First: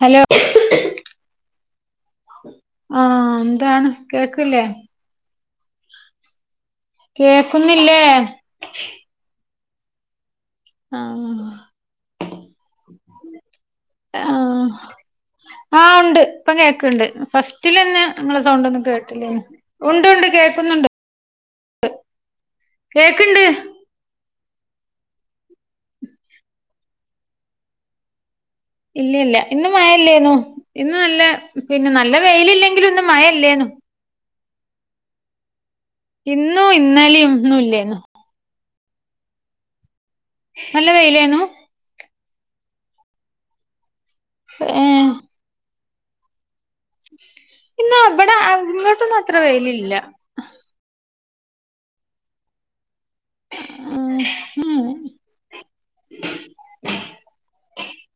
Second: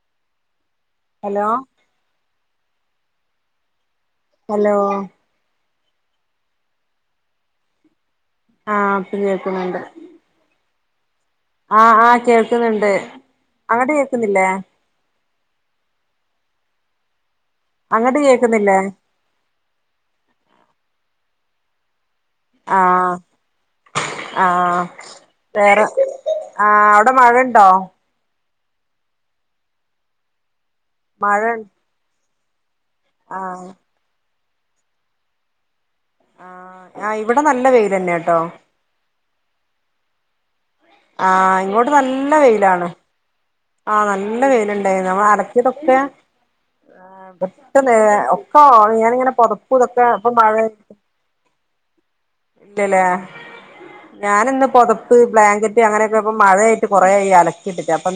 Hello hello ആ എന്താണ് കേക്കില്ലേ ഹലോ കേക്കുന്നില്ലേ ആ ഇപ്പൊ കേ ക്കിണ്ട് ആ ആ ആ കേൾക്കുന്നുണ്ട് അങ്ങട്ട് കേൾക്കുന്നില്ലേ ഇപ്പൊ കേൾക്കണ്ട് ഫസ്റ്റ് റ്റിലന്നെ ഇങ്ങള കേക്കുന്നില്ലേ സൗണ്ടൊന്നും കേട്ടില്ലേനു ഉണ്ട് ഉണ്ട് കേക്കുന്നുണ്ട് കേക്കിണ്ട് ആ വേറെ ആ അവടെ മഴ ഇണ്ടോ ഇല്ല ഇല്ല ഇന്ന് മഴ ഇല്ലേന്നു ഇന്ന് നല്ല മഴ പിന്നെ നല്ല വെയിലില്ലേ ഇവിടൊന്നും മഴ ഇല്ലേന്നു ആഹ് ആ ഇന്നും ആ ഇന്നലിം ഇവടെ ഒന്നും നല്ല ഇല്ലേന്നു വെയിലന്നെ ട്ടോ നല്ല വെയിലേന്നു ആഹ് ഇങ്ങോട്ട് നല്ല നല്ല വെയിലാണ് ആ നല്ല വെയിലുണ്ടായിന്ന് ഏഹ് നമ്മൾ അലക്കിയതൊ [unintelligible] ആ പട്ടന്ന ഇന്നാ ഇബടെ ഒക്കോ ഞാന ഇങ്ങോട്ടൊന്നും ഇങ്ങനെ അത്ര പൊതക്കു വെയിലില്ല ഇതൊക്കെ ഇപ്പൊ മഴ ഇല്ലല്ലേ ഞാന ഇന്ന് പുൊതപ്പ് ബ്ലാങ്കറ്റ് അങ്ങനെയൊക്കെ ഇപ്പ മഴയായിട്ട് കൊറ ആായി അലക്കിയിട്ടിട്ട് അപ്പൊാ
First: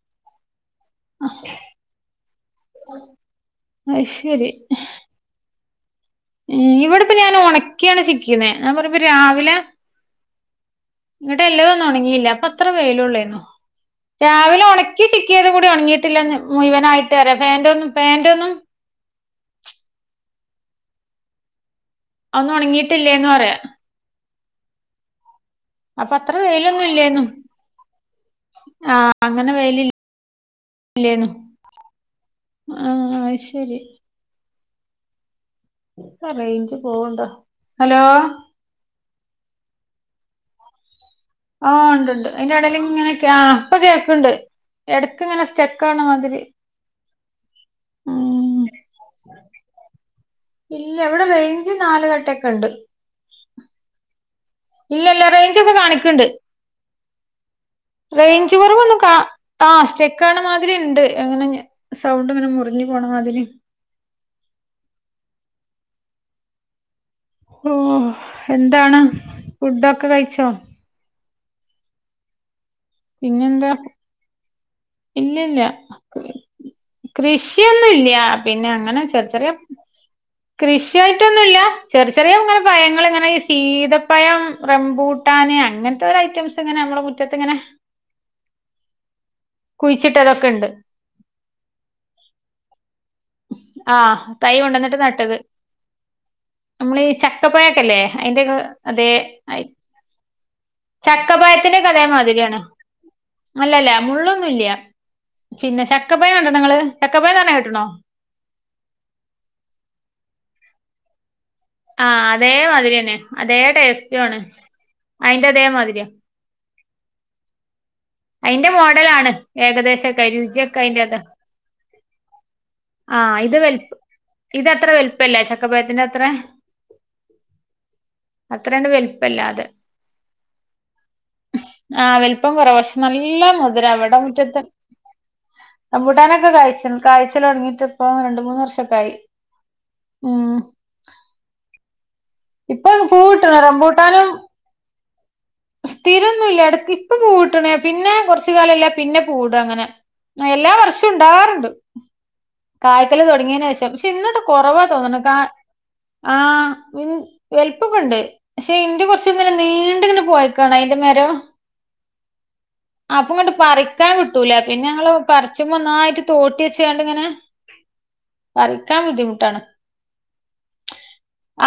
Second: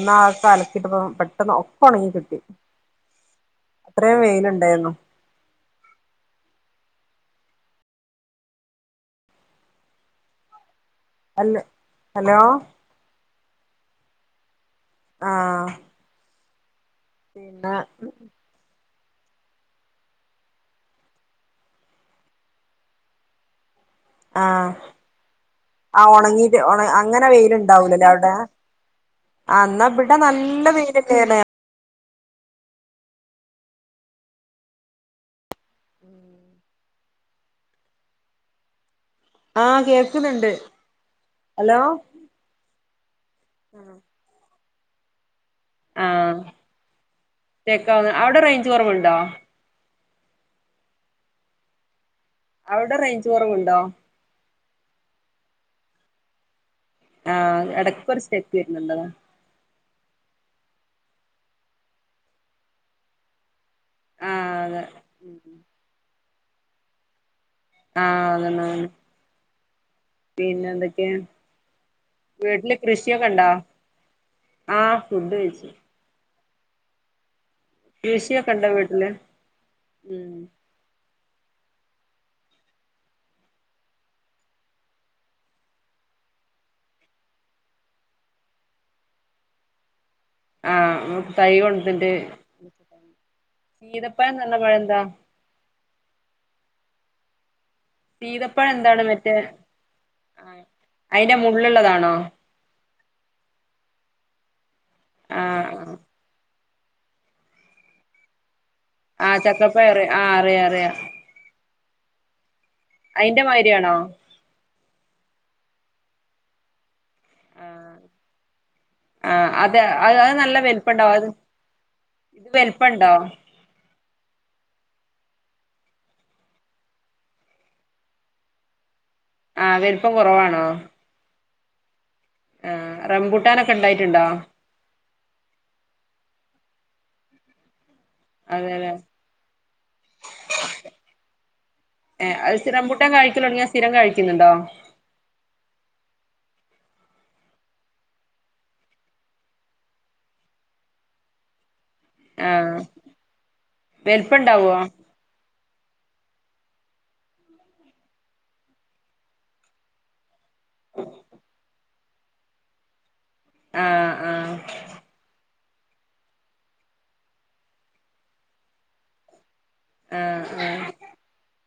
അലക്കിട്ട പെട്ടെന്ന് ഒപ്പ ഉണങ്ങി കിട്ടി അത്രയും വെയിലുണ്ടായിരുന്നു ഉ ഇവിടെപ്പ ഞാൻ ഉണക്കിയാണ് സിക്കുന്നേ ഞാൻ പറയ്പ രാവിലെ ഇങ്ങിട്ട അല്ല എല്ലാ ഒന്നും ഉണങ്ങിയില്ല ഹലോ അപ്പ അത്ര പേലള്ളന്നോ രാവിലെ [unintelligible] [unintelligible] ചിക്കിയത് കൂടി ആഹ് ഉണങ്ങിയിട്ടില്ലന്ന് മുഴുവന ആായിട്ട് പിന്നെ പാൻറന്നും പാൻറ്റെ ന്നും ഒന്നും ഉണങ്ങിട്ടില്ലേന്ന് പറയാ ആ ആ അപ്പൊ അത്ര ഉണങ്ങീട്ട് വെയിലൊന്നും ഇല്ലേന്നു അങ്ങനെ വെയിലുണ്ടാവലല്ലേ അവിടെ ആഹ് അങ്ങനെ എന്നാ ഇടെ നല്ല വെയില കേല ആ അ ശരി റേഞ്ച് പോവണ്ടോ ഹലോ ആകേൾക്കുന്നുണ്ട് ആ ഉണ്ട് എന്റെടും ആ അപ്പൊ കേക്കണ്ട് എടക്കക്ക്ങ്ങനെ ആ ചെക്ക ആവുന്നു അവിടെ ഉം റേഞ്ച് കുറവുണ്ടോ ഇല്ല എവിടെ റേഞ്ച് നാല അവിടെ റേഞ്ച് കുറവുണ്ടോ ഇല്ല ഇല്ല റേഞ്ച് ഒക്കെ കാണിക്കണ്ട് ആഹ് എടക്കൊരു റേ സ്റ്റെക്ക് ഞ്ച് വരുന്നുണ്ട് കുറവൊന്നും അതാ ക ആ ചെക്ക ആണ മാതിരി ഉണ്ട് എങ്ങനെ സൗണ്ട് ഇങ്ങനെ മുറിഞ്ഞു പോണമാതിരി ആഅതെ ഉ ഓ ആഹ് അതന്നെ അതന്നെ എന്താണ് ഫുഡൊക്കെ കഴിച്ചോ വേട്ടല് കൃഷിയൊക്കെ ഉണ്ടോ പിന്നെന്താ ആ ഫുഡ് കഴിച്ചു കൃഷ കൃഷി ഇ ന്നില്ല കൃഷിയൊക്കെ ഉണ്ടോ പിന്നെ അങ്ങനെ വീട്ടില് ചെറിച്ചെറിയാം ഉം കൃഷിയായിട്ട് റ്റൊന്നുമല്ല ചെറിയ ചെറിയ ഇങ്ങനെ പയങ്ങ ഇങ്ങനെഈ ശീതപ്പയം റംമ്പൂട്ടാന് അങ്ങനത്തെ ഒരു ഐറ്റംസ് ഇങ്ങനെ നമ്മടെ മുറ്റത്ത് ഇങ്ങനെ കുയ് ആഹ തൈ കൊണ്ടത്തിന്റെ അട്ട ആഹ തൈ കൊണ്ടന്നിട്ട് നട്ടത് നമ്മള ഈ ചക്കപ്പയ ല്ല അതിന്റെ സീതപ്പഴം എന്താണ് അതെ മറ്റേ ആഹ് അയിന്റെ ചക്കപായത്തിന്റെ കഥയ മുള്ളുള്ളതാണോ മാതിരിയാണ് അല്ലല്ല മുള്ളൊന്നുംല്ല ആഹ് പിന്നെ ആഹ് ചക്ക പയാണ് ങ്ങള് തക്ക പോയ തന്നെ കട്ടണോ ആഹ ചക്കപ്പറിയ ആ് അറിയ അറിയാ ആഹ അതേല്ല അതിരി തന്നെ അതേ മാതിരിയാണോ ടേസ്റ്റണ് അയിന്റെ അതേമാതിരിയ ആഹ് അതിന്റെ മോഡലാണ് ആഹ് അത് അത് ഏകദേശൊക്കെ അത് നല്ല രുചിയൊക്കെ വലിപ്പണ്ടാവും അതിറത അത് ഇത് വലിപ്പണ്ടോ ആ ഇത് വപ്പ ഇത്ത്ര വലുപ്പം പല്ലാ ചക്ക പയത്തിന്റെ അത്ര അത്രണ്ട് പേ ആഹ് വൽപ്പം കുറവാണോ? ആഹ് വൽപ്പം ആഹ് കുറവശം നല്ല റംബൂട്ടാനൊക്കെ മുധുര വെടെ ഉണ്ടായിട്ടുണ്ടോ മുറ്റത്ത് അ മ്പൂട്ടാനൊക്കെ കയ്ച്ൺ കായ്ച്ചലൊട്ങ്ങിട്ട് പ്പൊ രണ്ട് മൂന്ന് അതെല്ലേ വർഷക്കായി ഉം ഏ അഹ് സ്ഥി ഇപ്പൊ രെമ്പുട്ടാൻ പൂവ് ഇട്ട്ണ് കഴിക്കലൊട്ങ്ങ്യ സ്ഥിരം കഴിക്കുന്നുണ്ടോ? സ്ഥിരോന്നുല്ല എട ഇപ്പ പൂവിട്ട്ണേ പിന്നെ കൊർച് കാലംല്യ. പിന്നെ പൂവ്ടൊ അങ്ങനെ എല്ലാ വർഷു ണ്ടാവാറുണ്ട്. ആഹ് കായ്ക്കല് തൊടങ്ങിയേനേശം പക്ഷെ ഇന്നിട്ട് വലുപ്പണ്ടാവോ കുറവാ തോന്നണ് കാ ആ വെൽ വെൽപ്പൊക്കൊണ്ട് പക്ഷെ ഇന്റെ കൊർച്ച് ങ്ങനെ നീണ്ടിങ്ങനെ പോആ കാണ് അയിന്റെ മരോ അപ്പൊ ങ്ങട്ട് പറിക്കാൻ ആഹ് കിട്ടൂല. ആഹ് പിന്നെ ങ്ങള് കറ് ക്യുമ്മൊ ന്നായിട്ട് തോട്ടി വെച് കാണ്ട്ങ്ങനെ പറിക്കാൻ ബുദ്ധിമുട്ടാണ്.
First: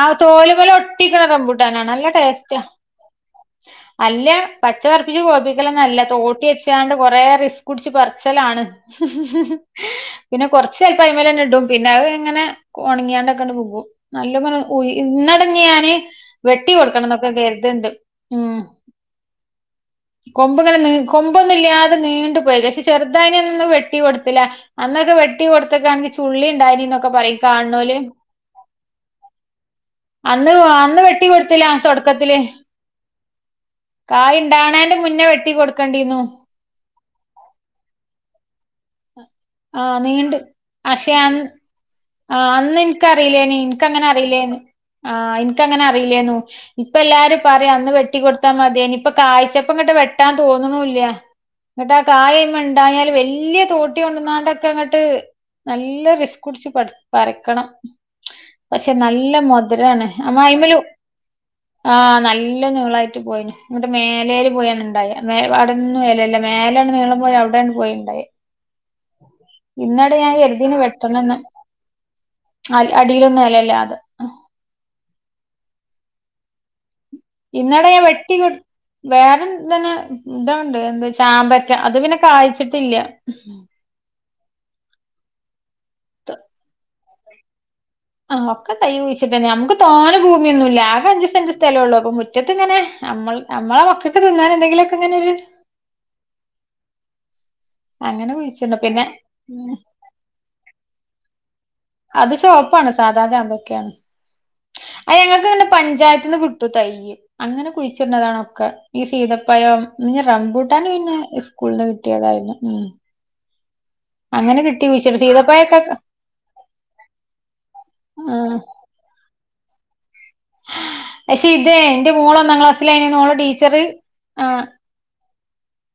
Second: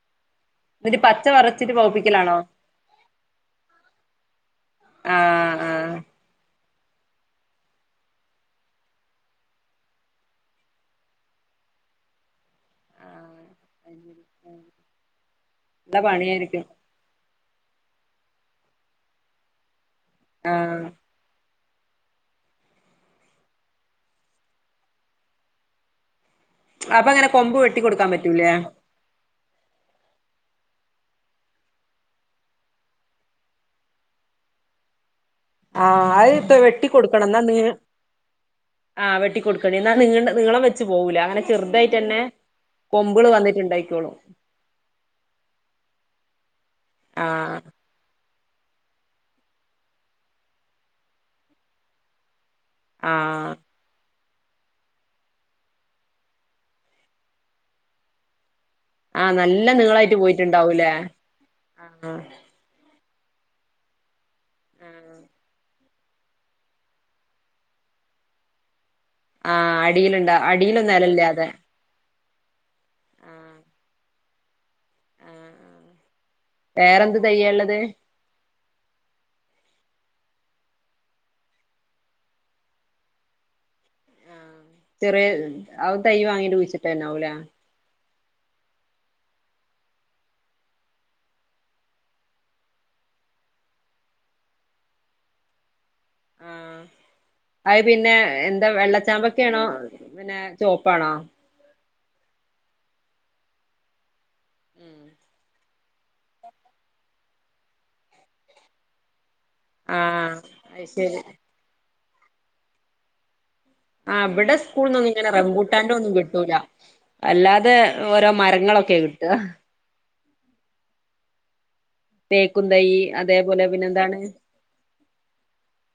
ആഹ് തോല് മെലെ എന്നിട്ട് ഒട്ടിക്ണ പച്ച വറച്ചിട്ട് റംമ്പൂട്ടാനാണ് നല്ല പൗപ്പിക്കലാണോ ടേസ്റ്റ. അല്ല പച്ച പറുപ്പിച്ച് ആഹ് ആഹ് പൊഹ്പ്പിക്കലൊന്നൊല്ല തോട്ടി ട്ട്യാണ്ട് കൊറേ റിസ് കുട്ച്ച് പർച്ചലാണ്. പിന്നെ കൊർച്ചയ്ട്ടയ്മലെന്നെ ഇടും പിന്നെ അ ഇങ്ങനെ ഉണങ്ങിയാണ്ടൊക്കെണ്ട് വികും. നല്ലപ നല്ല കുയ് ഇന്നടങ്ങി ഞാന് പണിയായിരിക്കും വെട്ടി കൊട്ക്കണം ന്നൊക്കെ ജാ ഇതുണ്ട് ഉം കൊമ്പ് ഇങ്ങനെ ആഹ് നീ കൊമ്പ് ല്ലാതെ നീണ്ടു പോയിക്ക ക്ഷെ ചെറുതായിനന്ന് വെട്ടി കൊടുത്തില അന്നൊക്കെ വെട്ടി കൊടുത്തക്കാണെങ്കി അപ്പൊ ഉള്ളിണ്ടായിന്നൊക്കെ അങ്ങനെ പറിം കൊമ്പ് വെട്ടി കാണോല് കൊടുക്കാൻ പറ്റൂലേ ആ അന്ന് അന്ന് വെട്ടി കൊടുത്തില തുടക്കത്തില് കായിണ്ടാണേന്റെ മുന്നേ വെട്ട് ആഹ്അഹ്പ്പ വെട്ടികൊടുക്കണം എന്നാ നീ ആ വെട്ടിക്കൊടുക്കണ്ടി എന്നാ ആഹ് നീണ്ട് നീളം വെച്ച് പോവൂല അങ്ങനെ ചെറുതായിട്ട ആ അന്ന് ഇൻക്കറീലേനി ഇൻക്കങ്ങനറീലേനി ആ ഇൻക്കങ്ങനെ അറീലേന്നു ഇപ്പ എല്ലാരും ആഹ് പറിം അന്ന് വെട്ടി കൊടുത് ത്താ മതീനി ഇപ്പം കായ്ച്ചപ്പം ഇങ്ങട്ട് വെട്ടാൻ തോന്നുണുല്ല്യ ന്നട്ട് ആ കായി ഉണ്ടായാല് ആഹ് വല്യയ തോട്ടി കൊണ്ടന്നാ ട്ടക്കങ്ങട്ട് നല്ല റിസ്ക്കുട് പട്‌ പറിക്കണം പക്ഷെ നല്ല ആഹ് മധുരാണ് നീളായിട്ട് അമയ്മലു പോയിട്ടുണ്ടാവൂലേ ആഹ ആഹ് നല്ല നീളായി പോയീണ് ന്നട്ട് മേലേല് പോയാണ് ണ്ടായെ മേലെ പാടെ ന്നും വെലല്ല മേലാണ് നീളം പോയ അവിടാണ് പോയിണ്ടാവും ആഹ് അടിയിലുണ്ട വെട്ടണംന്ന് അടിയിലൊന്നലല്ലാതെ അ അടിയിലൊന്നും അലല്ലാതെ ആഹ് വേറെന്ത് തയ്യാള്ളത് ഇന്നട ഞാൻ വെട്ടി കൊട്‌ വേറെൻ തന്നെ ഇതോണ്ട് എന്ത ചാമ്പക്ക അത് പിന്നെ കായ്ച്ചിട്ടില്ല ഉം ഉം തിറെയെ ഹ് അവും തൈ വാങ്ങിട്ട് കുഴിച്ചിട്ടന്നെ അൗല ആഹ് ഒക്കെ തൈ കുഴിച്ചിട്ടന്നെ നമ്മുക്ക് തോനെ ഭൂമിയൊന്നുല്ല ആകെ അഞ്ചു സെന്റ് സ്ഥലെ ഉള്ളു അപ്പൊ മുറ്റത്തിങ്ങനെ നമ്മൾ നമ്മളെ മക്കക്ക് തിന്നാനെന്തെങ്കിലുമൊക്കെ ഇങ്ങനെൊരു അഹ് പിന്നെ അങ്ങനെ എന്താ കുഴിച്ചിട്ടുണ്ട് പിന്നെ വെള്ളച്ചാമ്പൊക്കെയാണോ ഉം പിന്നെ ചോപ്പാണോ അത് ചോപ്പാണ് സാധാ ചാമ്പക്ക്യണ് അയ് ഞങ്ങക്ക് പഞ്ചായത്തിന്ന് കിട്ടും തയ്യ് അങ്ങനെ കുഴിച്ചിട്‌ണതാണൊക്കെ ഈ സീത പ്പഴം ഞ് ആഹ് അത് റംബൂട്ടാന് പിന്നെ ശരി സ്കൂളിന്ന് കിട് കിട്ടിയതായിരുന്നു ഉം ആ ഇബടെ അങ്ങനെ കിട്ടി സ്കൂൾന്നൊന്നും കുഴിച്ചിട്ട് ഇങ്ങനെ സീതപ്പഴൊക്കെ റംബൂട്ടാന്റോന്നും കിട്ടൂല അല്ലാതെ ഓരോ മരങ്ങളൊക്കെ കിട്ട അ [inaudible] ശരി തെ എന്റെ മോള് ഒന്നാം തേക്കും തൈ ക്ലാസ്സിലായീനന്ന് ഓളെ അതേപോലെ ടീച്ചറ് പിന്നെന്താണ് ആ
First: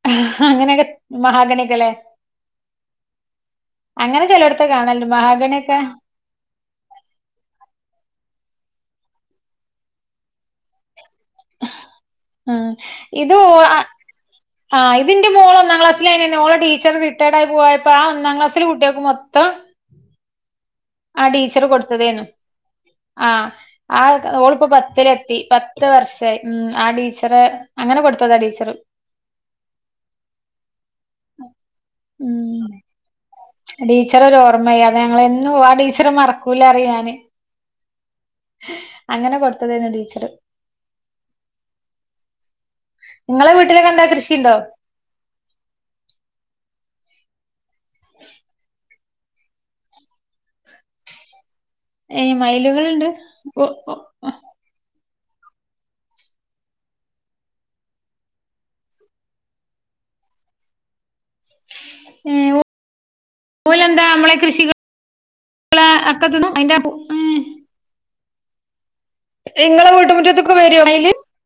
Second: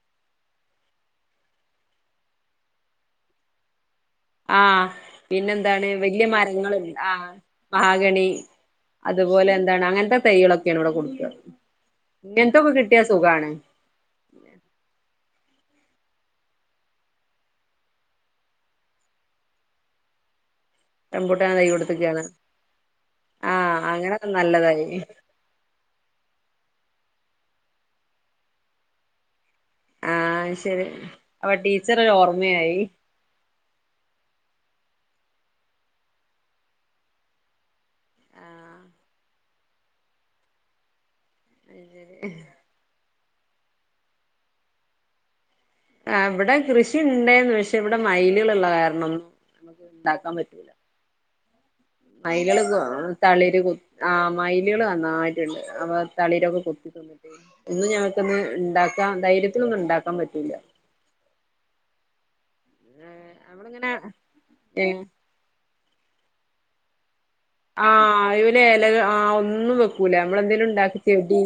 അ അങ്ങനെയൊക്കെ മഹാഗണിയൊക്കെ ലെ അങ്ങനെ ചെലോട്ത്ത് ആഹ് കാണല്ണ്ട് പിന്നെന്താണ് വല്ല്യമരങ്ങള് ആ മഹാഗണി അതുപോലെ എന്താണ് അങ്ങനത്തെ തൈകളൊക്കെയാണ് ഇവിടെ കൊടുക്ക ആ ഇത് സുഖാണ് ഒ അ ഇതിന്റെ മോള ഒന്നാം ക്ലാസ്സിലായ്നന്ന് ഓളെ ടീച്ചർ റിട്ടയർഡ്ആയി പോയപ്പോ ആ ഒന്നാം ക്ലാസിൽ കുട്ടിയേക്കും മൊത്തം ആ റംബൂട്ടാൻ ടീച്ചർ തൈ കൊടുത്തതേനു കൊടുത്ത്ക്കാണ് ആ ആഹ് ആ അങ്ങനെ അ ഓളിപ്പോ നല്ലതായി പത്തിലെത്തി പത്ത് വർഷായി ഉം ആടീ ച്ചറെ അങ്ങനെ കൊടുത്തതാ ടീച്ചറ് ആ ശരി അപ്പൊ ടീച്ചറൊരു ഓർമ്മയായി ടീച്ചറൊരോർമ്മയ അത് ഞങ്ങൾ എന്നും ആ ടീച്ചറ് മറക്കൂല അറിയും ഞാന് അങ്ങനെ കൊടു ത്തതേനു ടീച്ചറ് [unintelligible] നിങ്ങളെ വീട്ടിലൊക്കെന്താ കൃഷിണ്ടോ? ആ ഇവിടെ കൃഷി ഇണ്ടെന്നു പക്ഷെ ക്ഷെ ഇവിടെ മൈല്കള്ള്ള കാരണം നമുക്ക് ഉണ്ടാക്കാൻ പറ്റൂല ഏഹ് മൈലുകള് കു മയിലുകളുണ്ട് തളിര് ഒ കുത്ത ഒ ആ മെയിലുകള് അ നന്നായിട്ടുണ്ട് അവ തളിരൊക്കെ കൊത്തിതിന്നിട്ട് ഒന്നും ഞമക്കൊന്ന് ഉണ്ടാക്കാ ധൈര്യത്തിലൊന്നും ഉണ്ടാക്കാൻ പറ്റൂല്ല ഏ [unintelligible] നമ്മളിങ്ങനെ ഓലെന്താ നമ്മളെ കൃഷികൾ ഏഹ് [unintelligible] അക്കന്ന [unintelligible] അന്റെ ആ പൂ ആഹ് ഇവന് ഏലക ആഹ് ഒന്നും ഇങ്ങളെ വെക്കൂല വീട്ടുമുറ്റത്ത്ക്ക് നമ്മളെന്തെങ്കലും വരോ ഉണ്ടാക്കി മയില് ചെടി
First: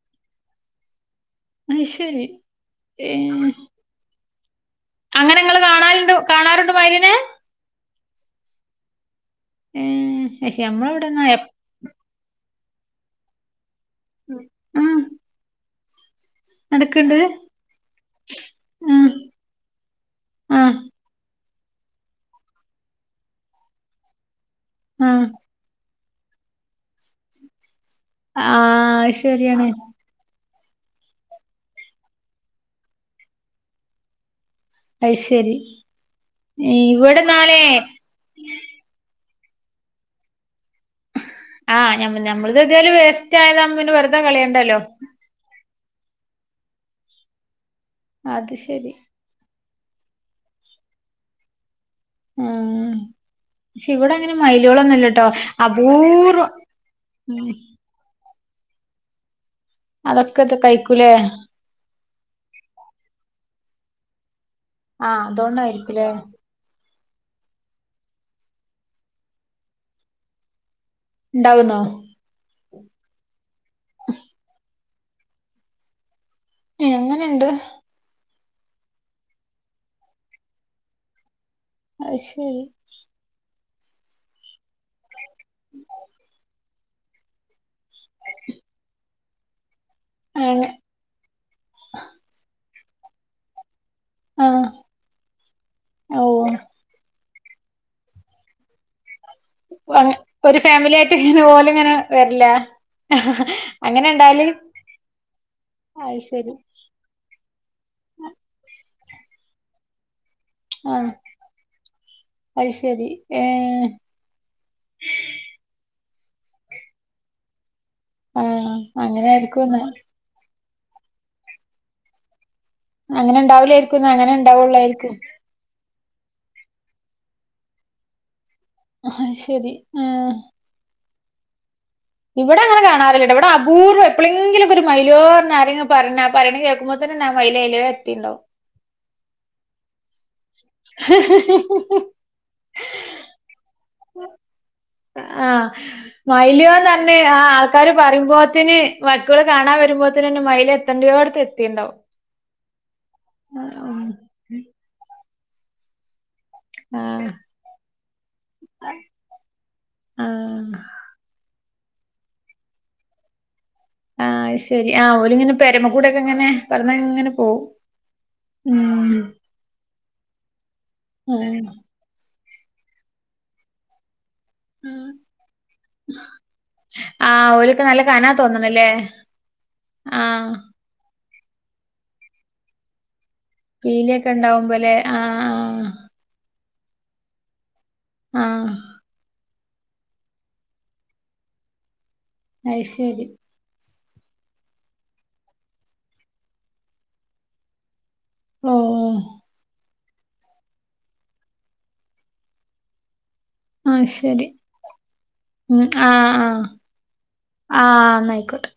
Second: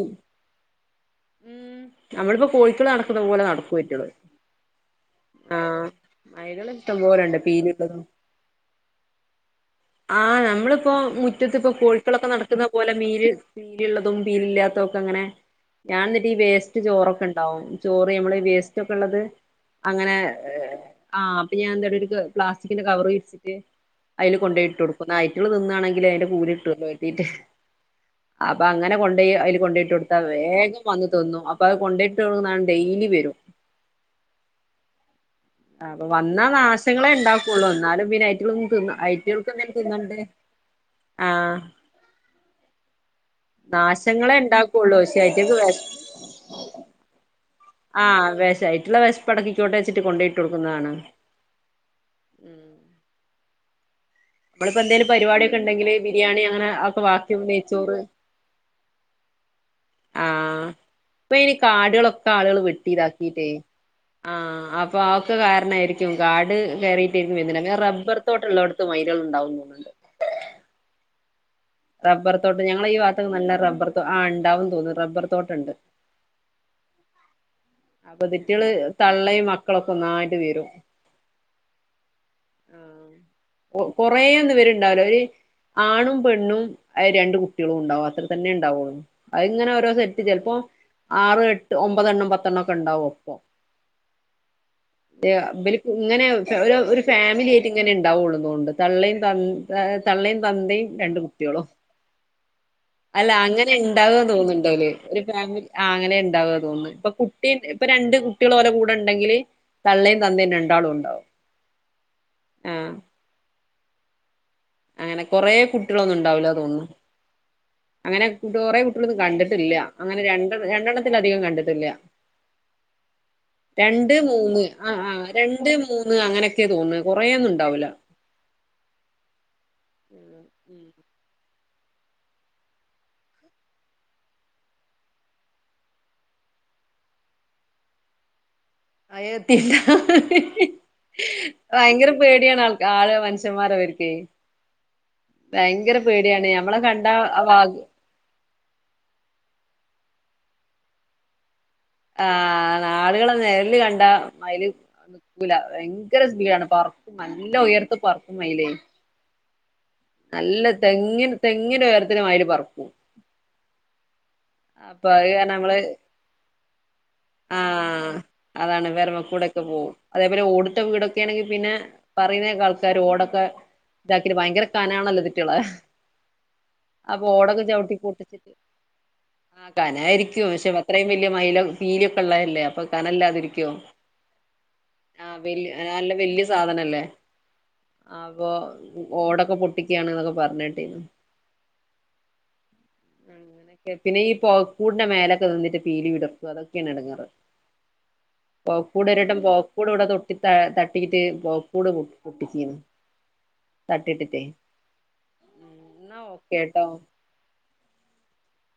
ഉം അയ് ശരി നമ്മളിപ്പോ കോഴിക്കൾ നടക്ക്ന്ന പോലെ ഏഹ് നടക്കും അയിറ്റേള് അങ്ങനെ ആ ഇങ്ങള് കാണാലുണ്ട് കാണാറുണ്ട് മൈലാള് ഇഷ്ടം മയിലിനെ പോലെണ്ട് പീലിള്ളതും ഏഹ് [unintelligible] ക്ഷ നമ്മള മുറ്റത്ത്‌പ്പോ കോഴിക്കളൊക്കെ ന നടക്കുന്ന പോലെ മീര് പീലിള്ളതും പീലില്ലാത്തതും ഉം ഒക്കെ അങ്ങനെ ഞാനി- ഈവേസ്റ്റ് നടക്ക്ണ്ട് ചോറൊക്കെ ഉണ്ടാവും ചോറ് നമ്മൾ വേസ്റ്റ് ഒക്കെ ഉം ഉള്ളത് അങ്ങനെ ആഹ് ആഹ് ഞാൻ എന്താട്ടി ഒരു പ്ലാസ്റ്റിക്കിന്റെ കവർ വിരിച്ചിട്ട് അയിൽ കൊണ്ടേ ഇട്ടൊടുക്കും ന്നാ ആഹ് ആഹ് അയ്റ്റേള് തിന്നാ- ന്നെങ്കിലെ അയിന്റെ കൂലി കിട്ടൊള്ളൂ കര്തീട്ട് അപ്പൊ അങ്ങനെ അത് കൊണ്ടയി അയിൽ ശരിയാണ് കൊണ്ടയ്ട്ടൊട്ത്താ വേഗ- വന്നു തിന്നും അപ്പൊ അത് കൊണ്ടട്ട് ന്നാഡെയിലി വരും അത് ശരി ആ അപ്പ വന്ന നാശങ്ങളെ ഇവിടെന്നാലേ ഉണ്ടാക്കുള്ളൂ എന്നാലും പിന്നെ ഐറ്റങ്ങളും തി ഐറ്റ ഐറ്റ ന്നണ്ട് ആഹഞ നഞമ്മള് [unintelligible] നാശങ്ങളെ ഉണ്ടാക്കുള്ളൂ പക്ഷെ അതിന്റ അകത്തെ വെഷ [unintelligible] ആഹ് അത് ശരി വിശായിട്ടുള്ള വിശപ്പടക്കി ഇത് ചോട്ടച്ചിട്ട് കൊണ്ടോട്ട കൊടുക്കുന്നതാണ് ഉം ആഹ നമ്മളിപ്പോ എന്തേിലും പരിപാടിക്കെ ഉണ്ടെങ്കില് ബിരിയാണി അപൂർവം അങ്ങനെ ഒക്കെ വാക്കി ഉം നെയ്ച്ചോറ് അതൊക്കെ ഇത് ആഹ കഴിക്കൂലേ ഇപ്പൊ ഇനി കാടുകളൊക്കെ ആളുകൾ വെട്ടി ഇതാക്കീട്ടേ ആഹ അപ്പൊ ആഹ് അവക്കെ അതുകൊണ്ടായിരിക്കൂലേ കാരണായിരിക്കും കാട് കയറി വന് റബ്ബർ തോട്ടുള്ളള്ള ഇടത്തും മയലുകൾ ഉണ്ടാവുന്നന്നുന്നുണ്ട് ഉണ്ടാവുന്നോ റബ്ബർ തോട്ട് ഞങ്ങ ഈ വാത്തക്ക് നല്ല റബ്ബർ ആ ഉണ്ടാവും തോന്നുന്നു റബ്ബർ തോട്ടുണ്ട് ഏഹ് അങ്ങനെണ്ട് അവധി കുട്ടികള് തള്ളയും മക്കളൊക്കെ ഒന്നായിട്ട് വീരും അത് ശരി [unintelligible] കൊറേ ഒന്നും പര്ണ്ടാവില്ല ഒരുര് ആണും പെണ്ണും രണ്ടണ്ട് കുട്ടികളും ഉണ്ടാവും അത്ര തന്നെ ഉണ്ടാവുള്ളു അത് ഇങ്ങനെ ഓരോ ചിലപ്പോ അങ്ങനെ ആറ് എട്ട് ഒമ്പതെണ്ണം പത്തെണ്ണം മോക്കെ ഉണ്ടാവുമോ കുപ്പ ആഹ് ഇങ്ങനെ ഓഹ് ഒരു ഫാൻ ഫ ആയി് ഇങ്ങനെ ഉണ്ടാവുകുള്ളള്ളത കൊണ്ട് തള്ള അങ്ങ് തള്ളയും ഒരു തന്തയും ഫാമിലി ആയിട്ട് രണ്ട ഇങ്ങനെ കുട്ടും ഓലിങ്ങനെ വരില്ലേ അല്ല അങ്ങനെ ഉണ്ടാവുകന്ന് തോന്നുന്നുണ്ടല് ഒരു ഫാമിലി ആ അങ്ങനെ അത് ശരി ഉണ്ടാവുക തോന്നുന്നു ഇപ്പൊ കുട്ടി ഇപ്പൊ രണ്ട് കുട്ടികൾ പോലെ കൂടെ ഉണ്ടെങ്കില് തള്ളേം തദ്ദേ രണ്ടാളും ഉണ്ടാവും അയ് ആ ശരി ഏ അങ്ങനെ കൊറെ കുട്ടികളൊന്നു ണ്ടാവൂല തോന്നുന്ന് അങ്ങനെ കുട് ആഹ് കൊറെ കുട്ട്യാളൊന്നും അങ്ങനെ കണ്ടിട്ടില്ല ആയിരിക്കുംന്ന് അങ്ങനെ രണ്ട് രണ്ടണ്ണത്തിലധികം കണ്ടിട്ടില്ല അങ്ങനെ ഇണ്ടാവൂലേരിക്കും ന്ന രണ്ട് അങ്ങനെ ഇണ്ടാവുള്ളേരിക്കും ന്ന് അങ്ങനെയൊക്കെ തോന്നന്ന് കൊറെേയൊന്നും ഇണ്ടാവൂല ആ ശെരി ഉം ഇവിടെ അങ്ങനെ കാണാറിട്ടോ ഇവിടെ അപൂർവം എപ്പോഴെങ്കിലും ഒരു മൈലോന്ന് ആരെങ്കിലുപറഞ്ഞ പറയ കേൾക്കുമ്പോ തന്നെ മൈലയില എത്തിണ്ടാവു അയത്തില്ല ഹ് ഹ് ഹ് ഹ് ഭയങ്കര പേടിയാണ് ആൾ ആളെ മനുഷ്യന്മാരെ ഓല്ക്കെ ആ ഭയങ്കര പേടിയാണ് ഞമ്മളെ കണ്ട അ ത്തിന് മക്കൾ കാണാൻ വരുമ്പോത്ത്നെന്നെ മയിൽ എത്തൻഡിയോട്ത്ത് എ ആ ആളാളെ നെയല് കണ്ട ഉം. മയില് ക്കൂല ഭയങ്കര സ് ആ [unintelligible] നല്ല ഉയർത്ത് പറക്കുമ്മയിലേ ആ നല്ല തെങ്ങിൻ ത ങ്ങിന്റെ ഒയരത്തിന് മയില് പറക്കും ആ അത് ശരി ആ അപ്പൊ അത് കാരണം ഓലിങ്ങനെ നമ്മള് പെരമ കൂടെയൊക്കെ ഇങ്ങനെ പറഞ്ഞ ഇങ്ങനെ ആ പോവും അതാണ് ഉം. പെരമക്കൂടൊക്കെ പോകും അതേപോലെ ഓടിട്ട ആ. വീടൊക്കേണെങ്കിൽ പിന്നെ പറയ്ണെക്കാ ആൾക്കാർ ഓട [unintelligible] ഭയങ്കര കനാണല്ലോ ഇതിറ്റാളെ അപ്പൊ ആ ഓടൊക്കെ ഓലൊക്കെ ചവിട്ടി നല്ല കന പൊട്ടിച്ചിട്ട് തോന്നണല്ലേ ആ ആ കനായിരിക്കും പക്ഷെ അത്രയും വലി [unintelligible] മയിലും പീലി ഒക്കെ ഉള്ളതല്ലെ അപ്പൊ കനല്ലാതിരി പീലിഒക്കെ ഇണ്ടാവുമ്പോ ലെ ആ ആ അല്ലേ ആ അപ്പൊ ഓടൊക്കെ പൊട്ട ക്കാണ് ന്നൊക്കെ പറഞേട്ടിന്ന് അയ് ശെരി [inaudible] പിന്നെ ഈ പൊകക്കൂടിന്റെ മേലൊക്കെ നിന്നിട്ട് പീലി വിടർത്തും അതൊക്കെണ് ഇടെങ്ങാറ് ഓ പൊകക്കൂട് രണ്ടും പൊകക്കൂട് ഇവിട തൊ തി ത തട്ടിറ്റ് പൊകക്കൂട് പോ പൊട്ടിച്ചീന്നു ആ തട്ടിട്ടിട്ടേ ശെരി ഉം ആ എന്നാ ആ ഓക്കേട്ടോ ആ ന്നായിക്കോട്ടെ